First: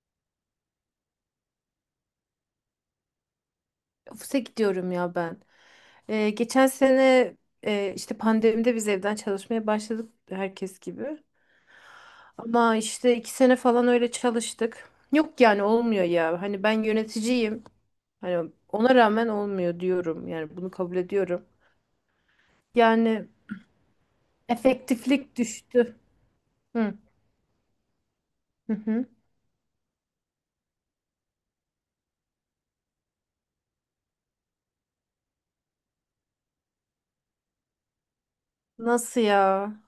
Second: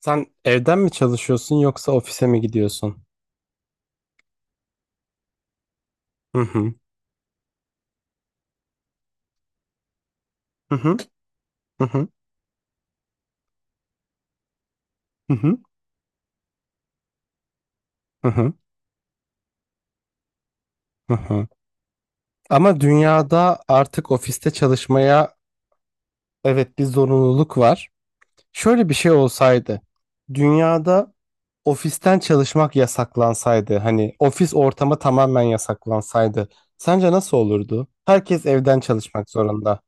Sen evden mi çalışıyorsun yoksa ofise mi gidiyorsun? Ofise gidiyorum ya ben. Hı Geçen hı. sene işte pandemide biz evden çalışmaya başladık Hı herkes hı. gibi. Hı hı. Ama işte iki sene falan öyle çalıştık. Hı Yok hı. yani olmuyor ya. Hani ben yöneticiyim. Hı Hani hı. ona rağmen olmuyor diyorum. Yani bunu kabul Hı hı. ediyorum. Ama Yani dünyada artık ofiste çalışmaya efektiflik düştü. evet bir Hı zorunluluk var. hı. Şöyle bir hı. şey olsaydı. Dünyada ofisten çalışmak yasaklansaydı, hani ofis ortamı tamamen yasaklansaydı, sence nasıl olurdu? Herkes evden Nasıl çalışmak ya? zorunda.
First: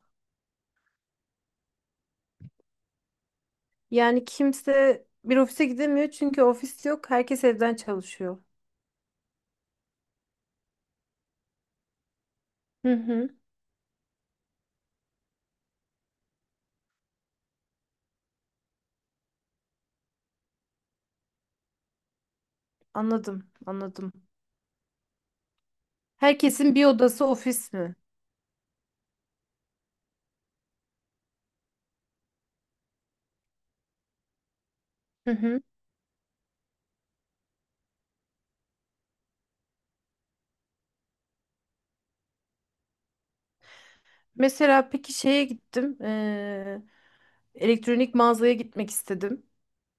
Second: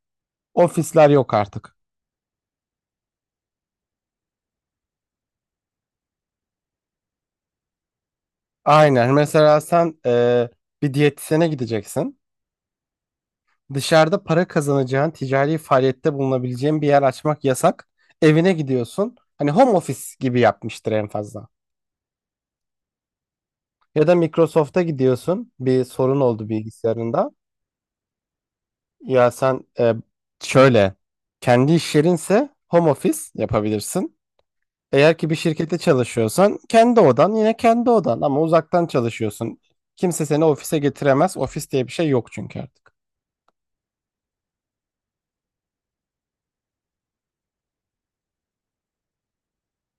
Ofisler yok artık. Yani kimse bir ofise gidemiyor çünkü ofis yok. Herkes evden çalışıyor. Aynen. Mesela sen bir diyetisyene gideceksin. Hı hı. Dışarıda para kazanacağın, ticari faaliyette bulunabileceğin bir yer açmak yasak. Evine gidiyorsun. Hani home office gibi yapmıştır en fazla. Anladım, Ya anladım. da Microsoft'a gidiyorsun. Bir sorun oldu Herkesin bir odası bilgisayarında. ofis mi? Ya sen şöyle kendi iş yerinse home office yapabilirsin. Eğer ki Hı bir hı. şirkette çalışıyorsan kendi odan yine kendi odan ama uzaktan çalışıyorsun. Kimse seni ofise getiremez. Ofis diye bir şey yok çünkü artık. Mesela peki şeye gittim. Elektronik mağazaya gitmek istedim.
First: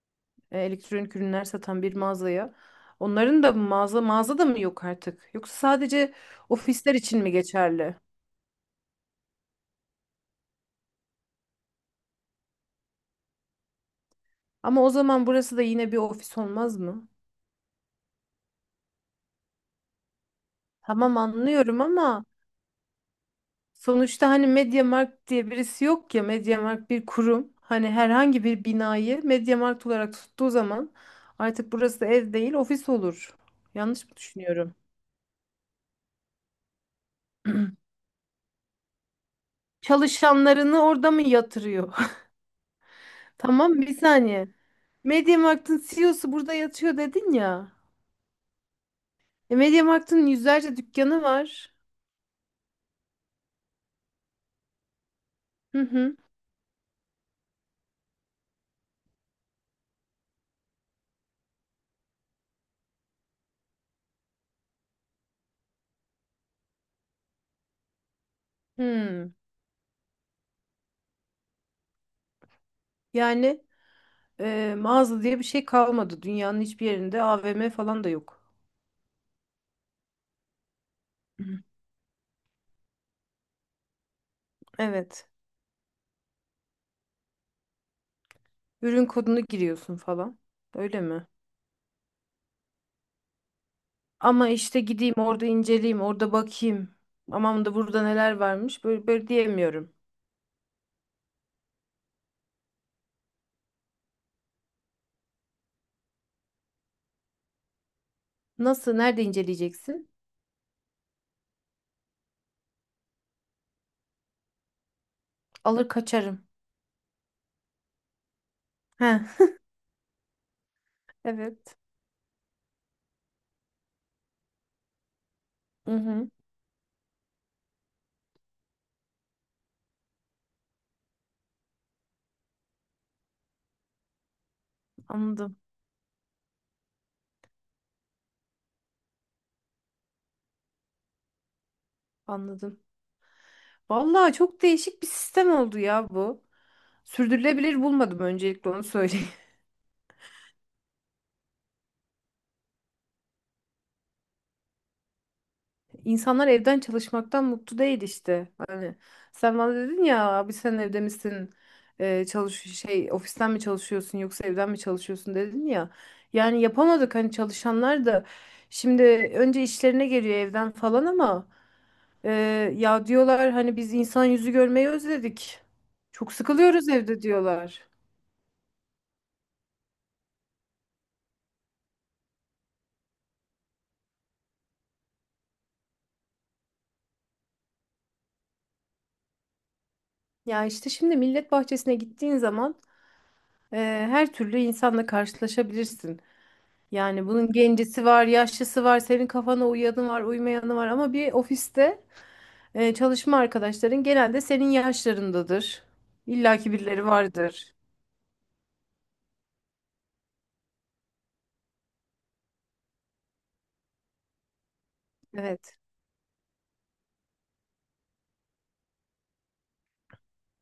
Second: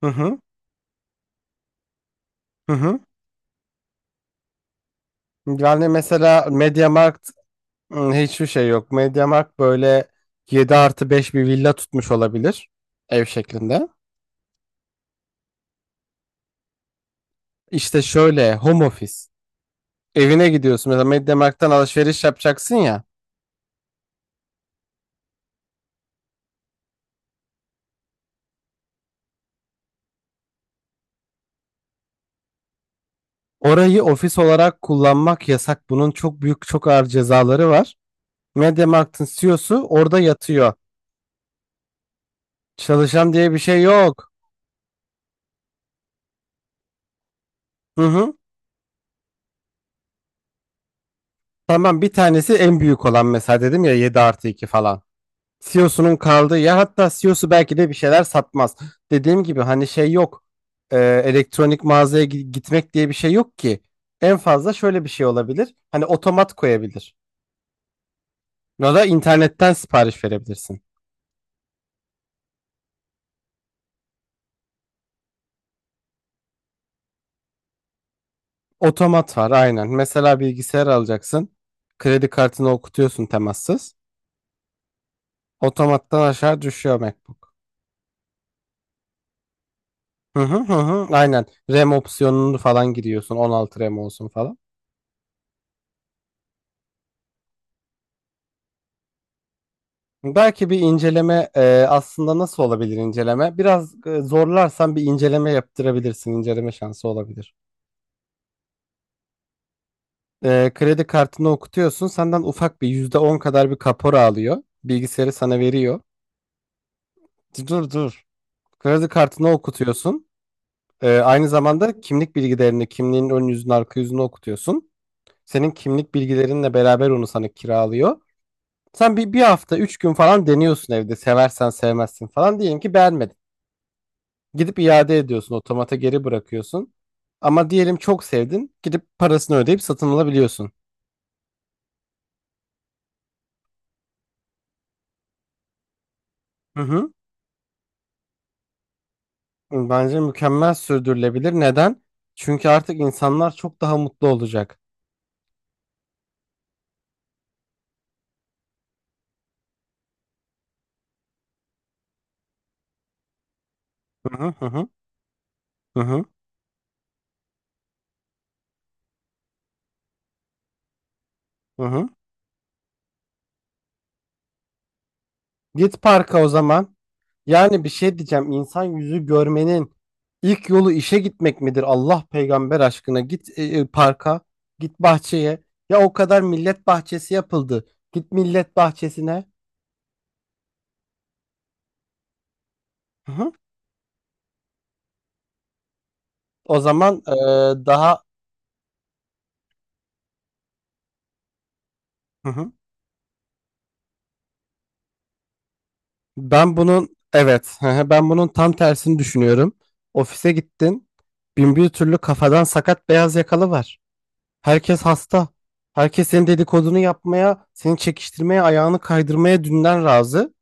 Hı hı Elektronik ürünler satan bir mağazaya. hı hı. Onların da mı mağaza mağaza da mı yok artık? Yoksa Yani sadece mesela ofisler için MediaMarkt. mi geçerli? Hiçbir şey yok. Mediamarkt böyle 7+5 bir villa tutmuş olabilir. Ev şeklinde. Ama o zaman burası da yine bir ofis olmaz mı? İşte şöyle home office. Evine gidiyorsun. Mesela Tamam Mediamarkt'tan anlıyorum alışveriş ama yapacaksın ya. sonuçta hani MediaMarkt diye birisi yok ya. MediaMarkt bir kurum. Hani herhangi bir binayı MediaMarkt olarak tuttuğu zaman artık burası ev değil ofis olur. Orayı Yanlış mı ofis düşünüyorum? olarak kullanmak yasak. Bunun çok büyük, çok ağır cezaları var. Mediamarkt'ın CEO'su orada yatıyor. Çalışanlarını orada mı yatırıyor? Çalışan diye bir şey Tamam bir yok. saniye. MediaMarkt'ın CEO'su burada yatıyor dedin ya. Hı hı. E, MediaMarkt'ın yüzlerce dükkanı var. Tamam, bir tanesi en büyük olan, mesela dedim ya, 7+2 falan. Hı CEO'sunun hı. kaldığı yer, hatta CEO'su belki de bir şeyler satmaz. Dediğim gibi hani şey yok. Elektronik mağazaya gitmek diye bir şey yok ki. En fazla şöyle bir şey olabilir. Hani otomat koyabilir. Ya da Hı. internetten sipariş verebilirsin. Yani mağaza diye bir şey kalmadı. Dünyanın hiçbir yerinde AVM falan da yok. Otomat var, aynen. Mesela bilgisayar alacaksın. Kredi kartını okutuyorsun, temassız. Evet. Otomattan aşağı düşüyor MacBook. Ürün kodunu giriyorsun falan. Hı hı hı Öyle hı. mi? Aynen. RAM opsiyonunu falan giriyorsun. 16 RAM olsun Ama falan. işte gideyim orada inceleyeyim, orada bakayım. Aman da burada neler varmış. Böyle, böyle diyemiyorum. Belki bir inceleme, aslında nasıl olabilir inceleme? Biraz zorlarsan bir inceleme yaptırabilirsin. İnceleme şansı olabilir. Nasıl? Nerede inceleyeceksin? Kredi kartını okutuyorsun. Senden ufak bir %10 kadar bir kapora alıyor. Bilgisayarı sana Alır veriyor. kaçarım. Dur, dur. Kredi He, kartını okutuyorsun. Aynı evet. zamanda kimlik bilgilerini, kimliğin ön yüzünü, arka yüzünü okutuyorsun. Senin Hı kimlik hı. bilgilerinle beraber onu sana kiralıyor. Sen bir hafta, üç gün falan deniyorsun evde. Seversen sevmezsin falan. Diyelim ki beğenmedin. Gidip iade ediyorsun, Anladım, otomata geri bırakıyorsun. Ama diyelim çok sevdin, gidip parasını ödeyip satın alabiliyorsun. anladım. Vallahi çok değişik bir sistem oldu ya bu. Hı hı. Sürdürülebilir bulmadım öncelikle onu söyleyeyim. Bence mükemmel sürdürülebilir. Neden? Çünkü artık insanlar çok daha mutlu olacak. İnsanlar evden çalışmaktan mutlu değil işte. Hani sen bana dedin ya abi sen evde misin? Çalış şey ofisten mi çalışıyorsun Hı yoksa hı hı evden mi hı çalışıyorsun dedin ya. hı hı. Yani yapamadık hani çalışanlar da şimdi önce işlerine geliyor evden falan ama Hı hı. e, ya diyorlar hani biz insan yüzü görmeyi özledik. Git Çok parka o sıkılıyoruz zaman. evde Yani bir diyorlar. şey diyeceğim. İnsan yüzü görmenin ilk yolu işe gitmek midir? Allah peygamber aşkına git parka, git bahçeye. Ya o kadar millet bahçesi yapıldı. Git millet bahçesine. Ya işte şimdi millet bahçesine gittiğin zaman Hı hı. e, her türlü insanla karşılaşabilirsin. O zaman Yani bunun gencisi daha... var, yaşlısı var, senin kafana uyanı var, uymayanı var ama bir ofiste Hı hı. Çalışma arkadaşların genelde senin yaşlarındadır. İlla ki ben birileri bunun vardır. Evet, hı hı, ben bunun tam tersini düşünüyorum. Ofise gittin. Bin bir türlü kafadan sakat beyaz yakalı var. Herkes hasta. Evet. Herkes senin dedikodunu yapmaya, seni çekiştirmeye, ayağını kaydırmaya dünden razı.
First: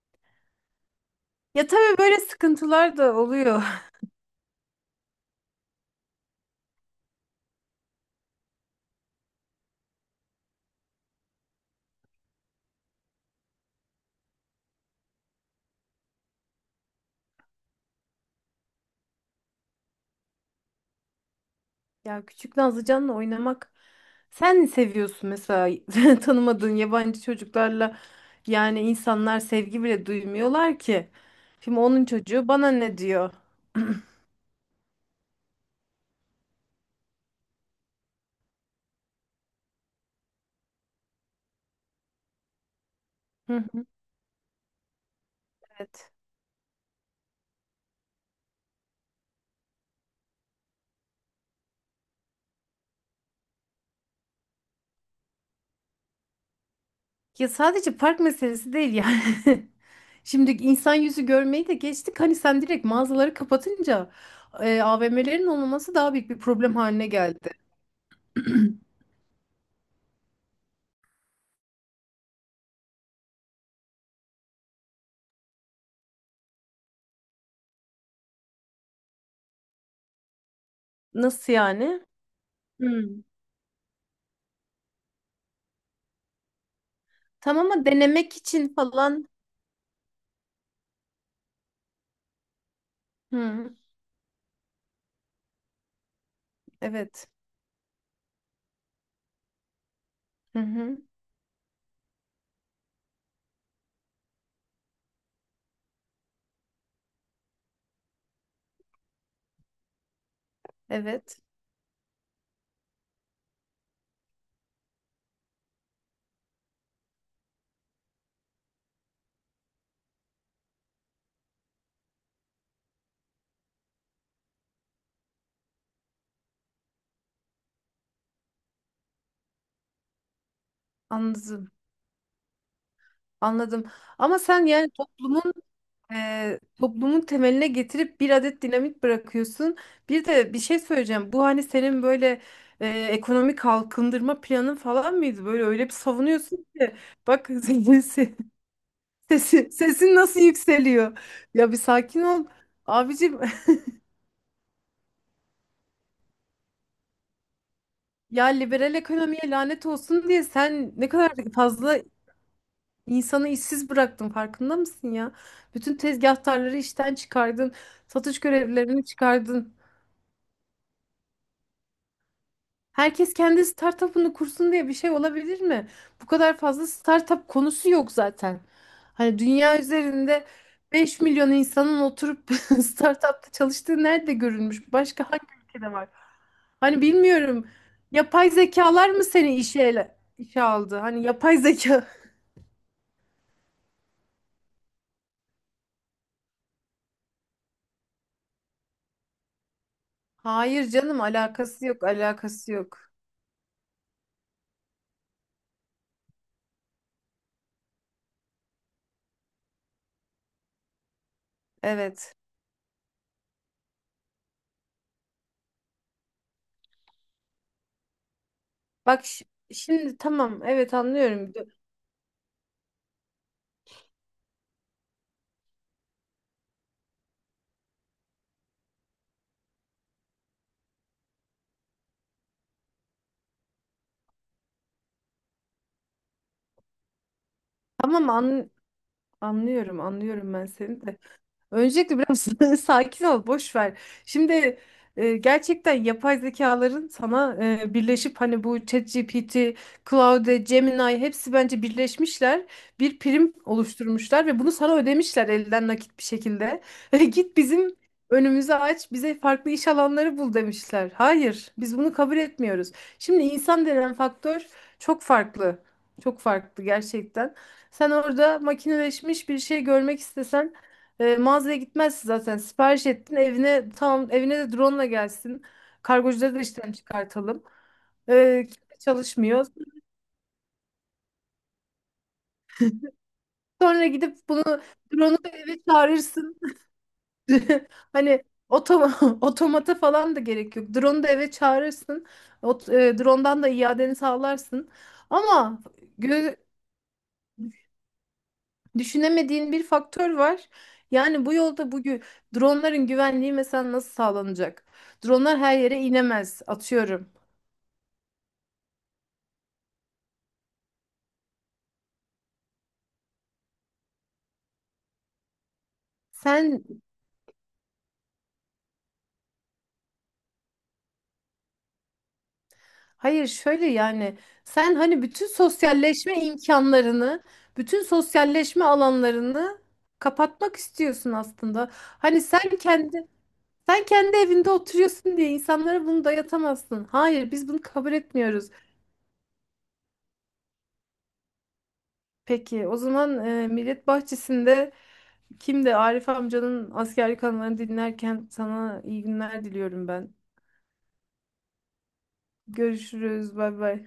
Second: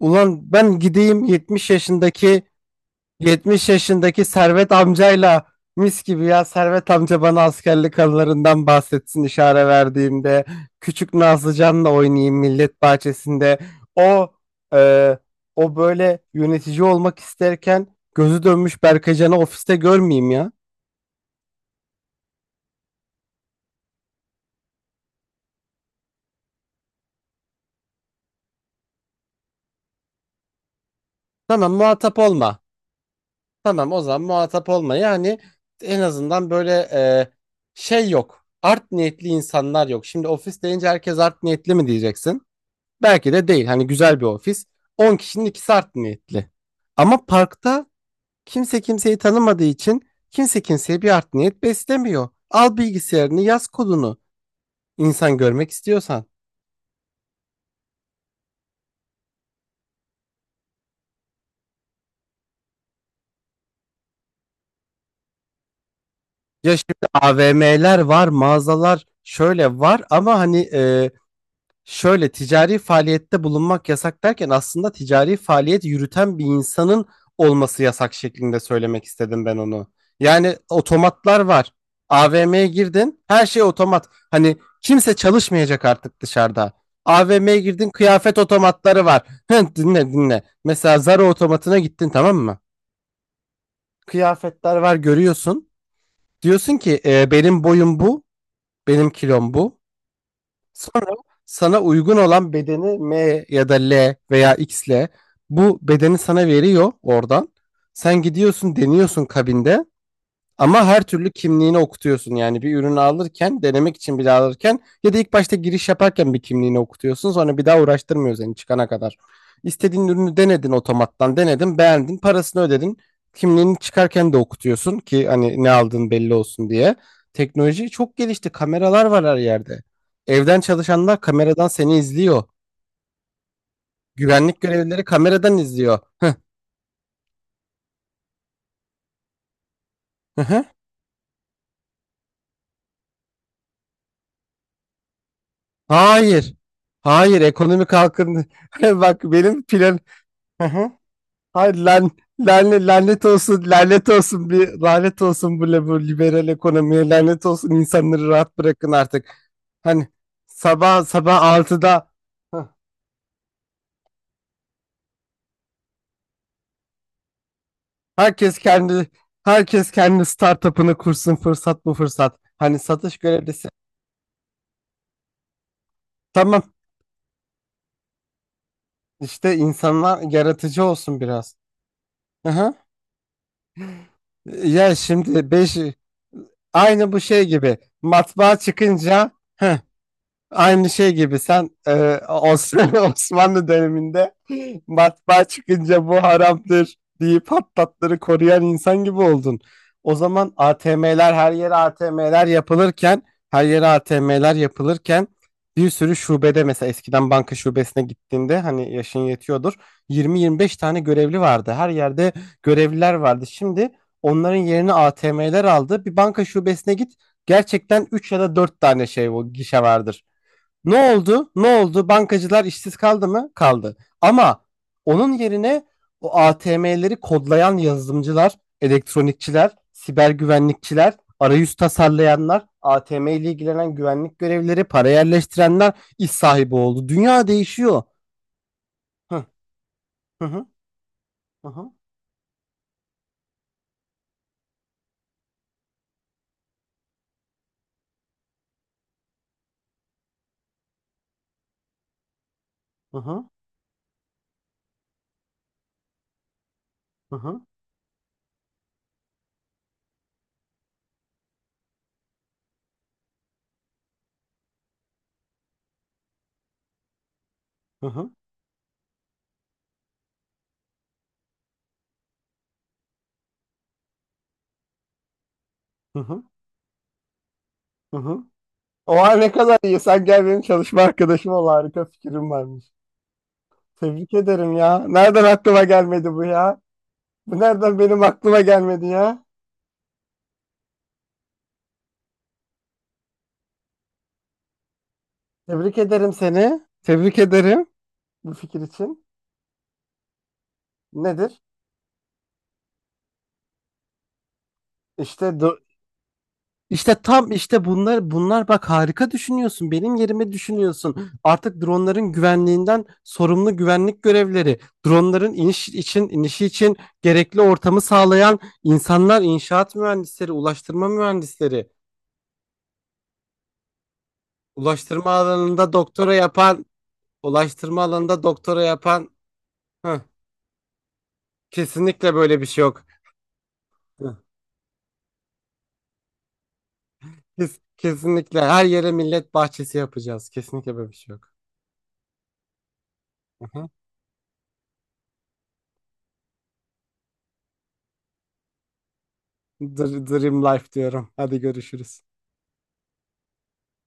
Ulan ben gideyim Ya tabii böyle sıkıntılar da oluyor. 70 yaşındaki Servet amcayla, mis gibi, ya Servet amca bana askerlik anılarından bahsetsin, işare verdiğimde küçük Nazlıcan'la oynayayım millet bahçesinde, o e, o böyle yönetici olmak isterken gözü dönmüş Berkacan'ı ofiste görmeyeyim ya. Ya küçük Nazlıcan'la oynamak sen ne seviyorsun mesela tanımadığın yabancı çocuklarla yani insanlar sevgi bile duymuyorlar ki. tamam Şimdi onun muhatap çocuğu olma bana ne diyor? tamam, o zaman muhatap olma, yani en azından böyle şey yok, art niyetli insanlar yok. Şimdi ofis deyince herkes art niyetli mi diyeceksin? Belki de Hı değil. hı. Hani güzel bir ofis. On kişinin ikisi art Evet. niyetli. Ama parkta kimse kimseyi tanımadığı için kimse kimseye bir art niyet beslemiyor. Al bilgisayarını, yaz kodunu. İnsan görmek istiyorsan. Ya sadece park meselesi değil yani. Şimdi insan yüzü görmeyi de geçtik. Hani sen direkt mağazaları kapatınca AVM'lerin olmaması daha büyük bir Ya problem şimdi haline geldi. AVM'ler var, mağazalar şöyle var ama hani şöyle ticari faaliyette bulunmak yasak derken aslında ticari faaliyet yürüten bir insanın olması yasak şeklinde söylemek istedim ben onu. Yani otomatlar Nasıl var. yani? AVM'ye Hmm. girdin, her şey otomat. Hani kimse çalışmayacak artık dışarıda. AVM'ye Tamam ama girdin, denemek kıyafet için otomatları var. falan. Dinle, dinle. Mesela Zara otomatına gittin, tamam mı? Hı, Kıyafetler var, görüyorsun. Diyorsun ki: evet. Benim boyum bu, benim kilom bu." Hı hı, Sonra sana uygun olan bedeni, M ya da L veya X ile, bu bedeni sana veriyor oradan. Sen gidiyorsun, deniyorsun kabinde. Ama her türlü evet. kimliğini okutuyorsun, yani bir ürünü alırken, denemek için bile alırken ya da ilk başta giriş yaparken bir kimliğini okutuyorsun. Sonra bir daha uğraştırmıyor seni çıkana kadar. İstediğin ürünü denedin otomattan, denedin, beğendin, parasını ödedin. Kimliğini çıkarken de okutuyorsun ki hani ne aldığın belli olsun diye. Teknoloji çok gelişti. Kameralar var her yerde. Evden çalışanlar kameradan Anladım. seni izliyor. Anladım. Ama Güvenlik sen yani görevlileri toplumun kameradan izliyor. Toplumun temeline getirip bir adet dinamit bırakıyorsun. Bir Hı de bir hı. şey söyleyeceğim. Bu hani senin böyle ekonomik kalkındırma planın falan mıydı? Böyle öyle bir Hayır. savunuyorsun ki. Hayır, Bak ekonomik halkın... Bak benim sesi, plan... sesin nasıl yükseliyor. Ya Hayır bir lan, sakin ol. Lanet Abicim olsun, lanet olsun, bir lanet olsun bu, bu liberal ekonomiye, lanet olsun, insanları ya rahat bırakın liberal artık. ekonomiye lanet Hani olsun diye sen sabah ne kadar sabah fazla 6'da, hah, insanı işsiz bıraktın farkında mısın ya? Bütün tezgahtarları işten çıkardın, satış herkes görevlilerini kendi çıkardın. herkes kendi startup'ını kursun, fırsat bu fırsat. Hani satış Herkes kendi görevlisi. startup'ını kursun diye bir şey olabilir mi? Bu kadar Tamam, fazla startup konusu yok zaten. Hani işte dünya insanlar üzerinde yaratıcı olsun 5 milyon biraz. insanın oturup Aha. startup'ta çalıştığı nerede görülmüş? Ya Başka şimdi hangi 5... ülkede var? Hani aynı bu şey bilmiyorum. gibi Yapay matbaa zekalar mı çıkınca... seni işe Aynı aldı? şey Hani gibi yapay sen zeka. Osmanlı döneminde matbaa çıkınca "bu haramdır" deyip hattatları koruyan insan gibi oldun. O zaman Hayır canım ATM'ler, her yere alakası yok, ATM'ler alakası yok. yapılırken, her yere ATM'ler yapılırken bir sürü şubede, mesela eskiden banka şubesine gittiğinde, hani yaşın yetiyordur, 20-25 tane görevli vardı. Her yerde Evet. görevliler vardı. Şimdi onların yerini ATM'ler aldı. Bir banka şubesine git, gerçekten 3 ya da 4 tane Bak şey, ş- o gişe Şimdi vardır. tamam evet Ne oldu? anlıyorum. Ne oldu? Bankacılar işsiz kaldı mı? Kaldı. Ama onun yerine o ATM'leri kodlayan yazılımcılar, elektronikçiler, siber güvenlikçiler, arayüz tasarlayanlar, ATM ile ilgilenen güvenlik görevlileri, para yerleştirenler iş sahibi oldu. Dünya değişiyor. Tamam an Hı Anlıyorum, hı anlıyorum hı ben seni de. hı hı Öncelikle biraz sakin ol, boş ver. Şimdi gerçekten yapay zekaların sana birleşip hani bu ChatGPT, Claude, Gemini hepsi bence birleşmişler. Bir hı prim oluşturmuşlar ve bunu sana ödemişler elden nakit bir şekilde. Git hı bizim önümüzü aç, bize farklı iş alanları bul demişler. Hayır, biz bunu kabul etmiyoruz. Şimdi insan denen faktör çok farklı. Çok farklı gerçekten. Sen hı orada makineleşmiş bir şey görmek istesen mağazaya gitmezsin zaten. Sipariş ettin evine tamam evine de drone gelsin. hı Kargocuları da işten çıkartalım. hı hı. Kimse Oha, ne çalışmıyor. kadar iyi. Sen gel benim çalışma arkadaşım ol. Harika fikrim varmış. Sonra Tebrik gidip bunu ederim ya. Nereden drone'u da eve aklıma gelmedi bu çağırırsın. ya? Bu nereden benim Hani aklıma otom gelmedi ya? otomata falan da gerek yok. Drone'u da eve çağırırsın. Drone'dan da iadeni sağlarsın. Ama Tebrik ederim gö- seni. Tebrik ederim bu fikir için. düşünemediğin bir faktör var. Yani bu Nedir? yolda bugün dronların güvenliği mesela nasıl sağlanacak? İşte Dronlar do- her yere inemez işte atıyorum. tam işte bunlar bunlar, bak harika düşünüyorsun. Benim yerime düşünüyorsun. Artık dronların güvenliğinden sorumlu güvenlik görevleri, dronların inişi Sen için gerekli ortamı sağlayan insanlar, inşaat mühendisleri, ulaştırma mühendisleri, hayır Şöyle yani sen hani ulaştırma bütün alanında doktora sosyalleşme yapan, imkanlarını, ulaştırma bütün alanında doktora sosyalleşme yapan... alanlarını Heh, kapatmak istiyorsun aslında. kesinlikle böyle bir şey yok. Sen kendi evinde oturuyorsun diye insanlara bunu dayatamazsın. Hayır, biz bunu kabul Kesinlikle etmiyoruz. her yere millet bahçesi yapacağız. Kesinlikle böyle bir şey yok. Peki o zaman Aha. Millet Bahçesi'nde kimdi? Arif amcanın askerlik anılarını dinlerken sana iyi günler diliyorum ben. Dream life diyorum. Hadi görüşürüz. Görüşürüz. Bay bay.